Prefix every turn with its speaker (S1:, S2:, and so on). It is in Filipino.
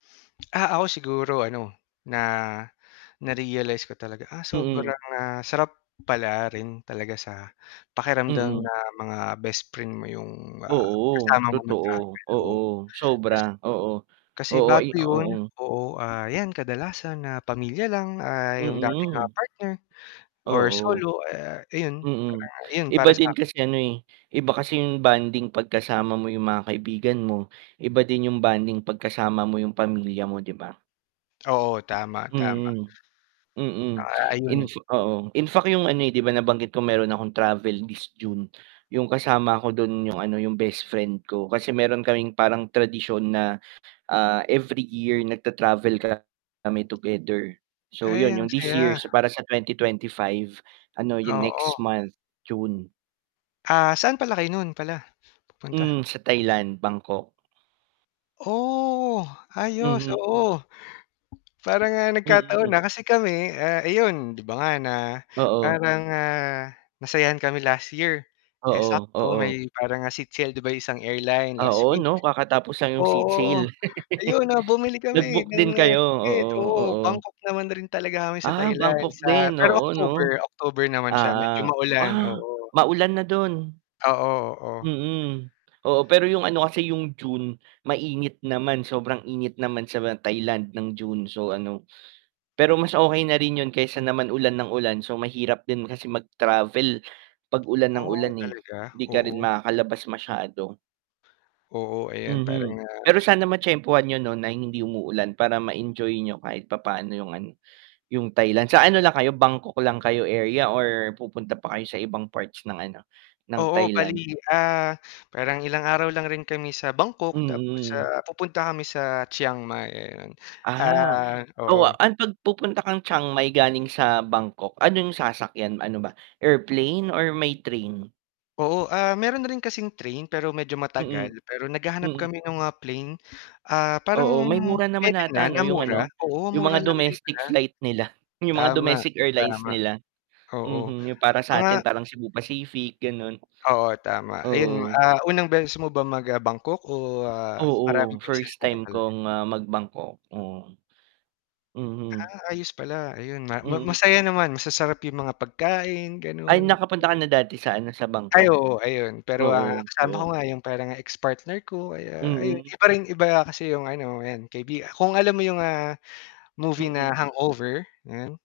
S1: Ah ako siguro ano na na-realize ko talaga ah
S2: Mm.
S1: sobrang ah sarap pala rin talaga sa pakiramdam
S2: Mm.
S1: na mga best friend mo 'yong ah
S2: Oo
S1: kasama mo
S2: totoo,
S1: mag-travel o
S2: oo
S1: kasi
S2: sobra, oo,
S1: Kasi
S2: oo,
S1: bago
S2: ay
S1: 'yon,
S2: oo.
S1: oo ah 'yan kadalasan na pamilya lang ah 'yong dati ah
S2: Mm.
S1: partner or
S2: Oo.
S1: solo eh ayon,
S2: Mm,
S1: ayon
S2: iba
S1: para sa
S2: din kasi ano eh iba kasi 'yong bonding kapag kasama mo 'yong mga kaibigan mo, iba din 'yong bonding kapag kasama mo 'yong pamilya mo di ba?
S1: Oo tama, tama.
S2: Mm. Mm
S1: Ah
S2: in
S1: ayon.
S2: oo in fact 'yong ano di ba nabanggit ko meron akong travel this June, 'yong kasama ko do'n 'yong ano 'yong bestfriend ko kasi meron kaming parang tradisyon na ah every year nagta-travel ka mi together, so
S1: Ay,
S2: 'yon
S1: ang
S2: 'yong this year
S1: saya.
S2: para sa 2025. Ano, 'yong next
S1: Oo.
S2: month June.
S1: Ah saan pala kayo no'n pala pupunta?
S2: Mm, sa Thailand, Bangkok.
S1: Oh, ayos
S2: Mm.
S1: oo parang nga nagkataon
S2: Mm.
S1: na kasi kami ah ayon di ba nga na
S2: Oo.
S1: parang nga nasayahan kami last year, eh,
S2: Oo,
S1: sakto
S2: oo.
S1: may parang nga seat sale di ba 'yong isang airline last
S2: Oo
S1: week.
S2: 'no kakatapos lang 'yong seat
S1: Oo
S2: sale.
S1: ayon na bumili kami
S2: Nag-book
S1: ng
S2: din kayo? Oo,
S1: ticket oo
S2: oo.
S1: Bangkok naman rin talaga kami sa
S2: Ah
S1: Thailand
S2: Bangkok
S1: sa
S2: din
S1: pero
S2: oo 'no.
S1: October, October naman siya medyo
S2: Ah,
S1: maulan
S2: ah
S1: ,oo.
S2: maulan na do'n.
S1: Oo, oo.
S2: Mm, oo pero 'yong ano kasi 'yong June mainit naman sobrang init naman sa Thailand ng June so ano, pero mas okay na rin 'yon kaysa naman ulan ng ulan so mahirap din kasi mag-travel pag ulan ng
S1: Oh,
S2: ulan eh
S1: talaga
S2: di ka rin
S1: oo.
S2: makakalabas masyado.
S1: Oo ayan parang
S2: Mhm,
S1: nga
S2: pero sana matyempuhan niyo no'n na hindi umuulan para ma-enjoy niyo kahit papaano 'yong ano, 'yong Thailand, sa ano lang kayo, Bangkok lang kayo area or pupunta pa kayo sa ibang parts ng ano ng
S1: Oo
S2: Thailand?
S1: bali, ah, parang ilang araw lang rin kami sa Bangkok tapos
S2: Mm.
S1: sa pupunta kami sa Chiang Mai ayon,
S2: Ah
S1: ah
S2: oo
S1: oo.
S2: ang pag pupunta kang Chiang Mai galing sa Bangkok, ano 'yong sasakyan ano ba airplane or may train?
S1: Oo ah meron rin kasing train pero medyo matagal
S2: Mhm,
S1: pero naghahanap
S2: mhm.
S1: kami no'ng mga plane, ah parang
S2: Oo may mura naman
S1: pwede na,
S2: ata
S1: na
S2: 'no yung
S1: mura
S2: ano,
S1: oo
S2: 'yong mga
S1: mura lang din
S2: domestic
S1: pala.
S2: flight nila, 'yong mga
S1: Tama.
S2: domestic airlines
S1: Tama.
S2: nila,
S1: Oo.
S2: mhm 'yong para sa atin
S1: Mga
S2: parang Cebu Pacific gano'n.
S1: Oo tama ayon,
S2: Oo.
S1: ah, unang beses mo ba mag Bangkok o ah
S2: Oo,
S1: maraming beses
S2: first
S1: na rin
S2: time
S1: talaga?
S2: kong ah mag Bangkok, oo. Mhm.
S1: Ah ayos pala ayon ma ma
S2: Mhm.
S1: masaya naman, masasarap 'yong mga pagkain
S2: Ay
S1: gano'n.
S2: nakapunta ka na dati sa ano sa
S1: Ay
S2: Bangkok?
S1: oo ayon pero ah
S2: Oo,
S1: kasama ko
S2: oo.
S1: nga 'yong parang ex partner ko ay ayon
S2: Mm.
S1: iba rin iba kasi 'yong ano kaibigan, kung alam mo 'yong ah movie na
S2: Mhm.
S1: hangover, yan?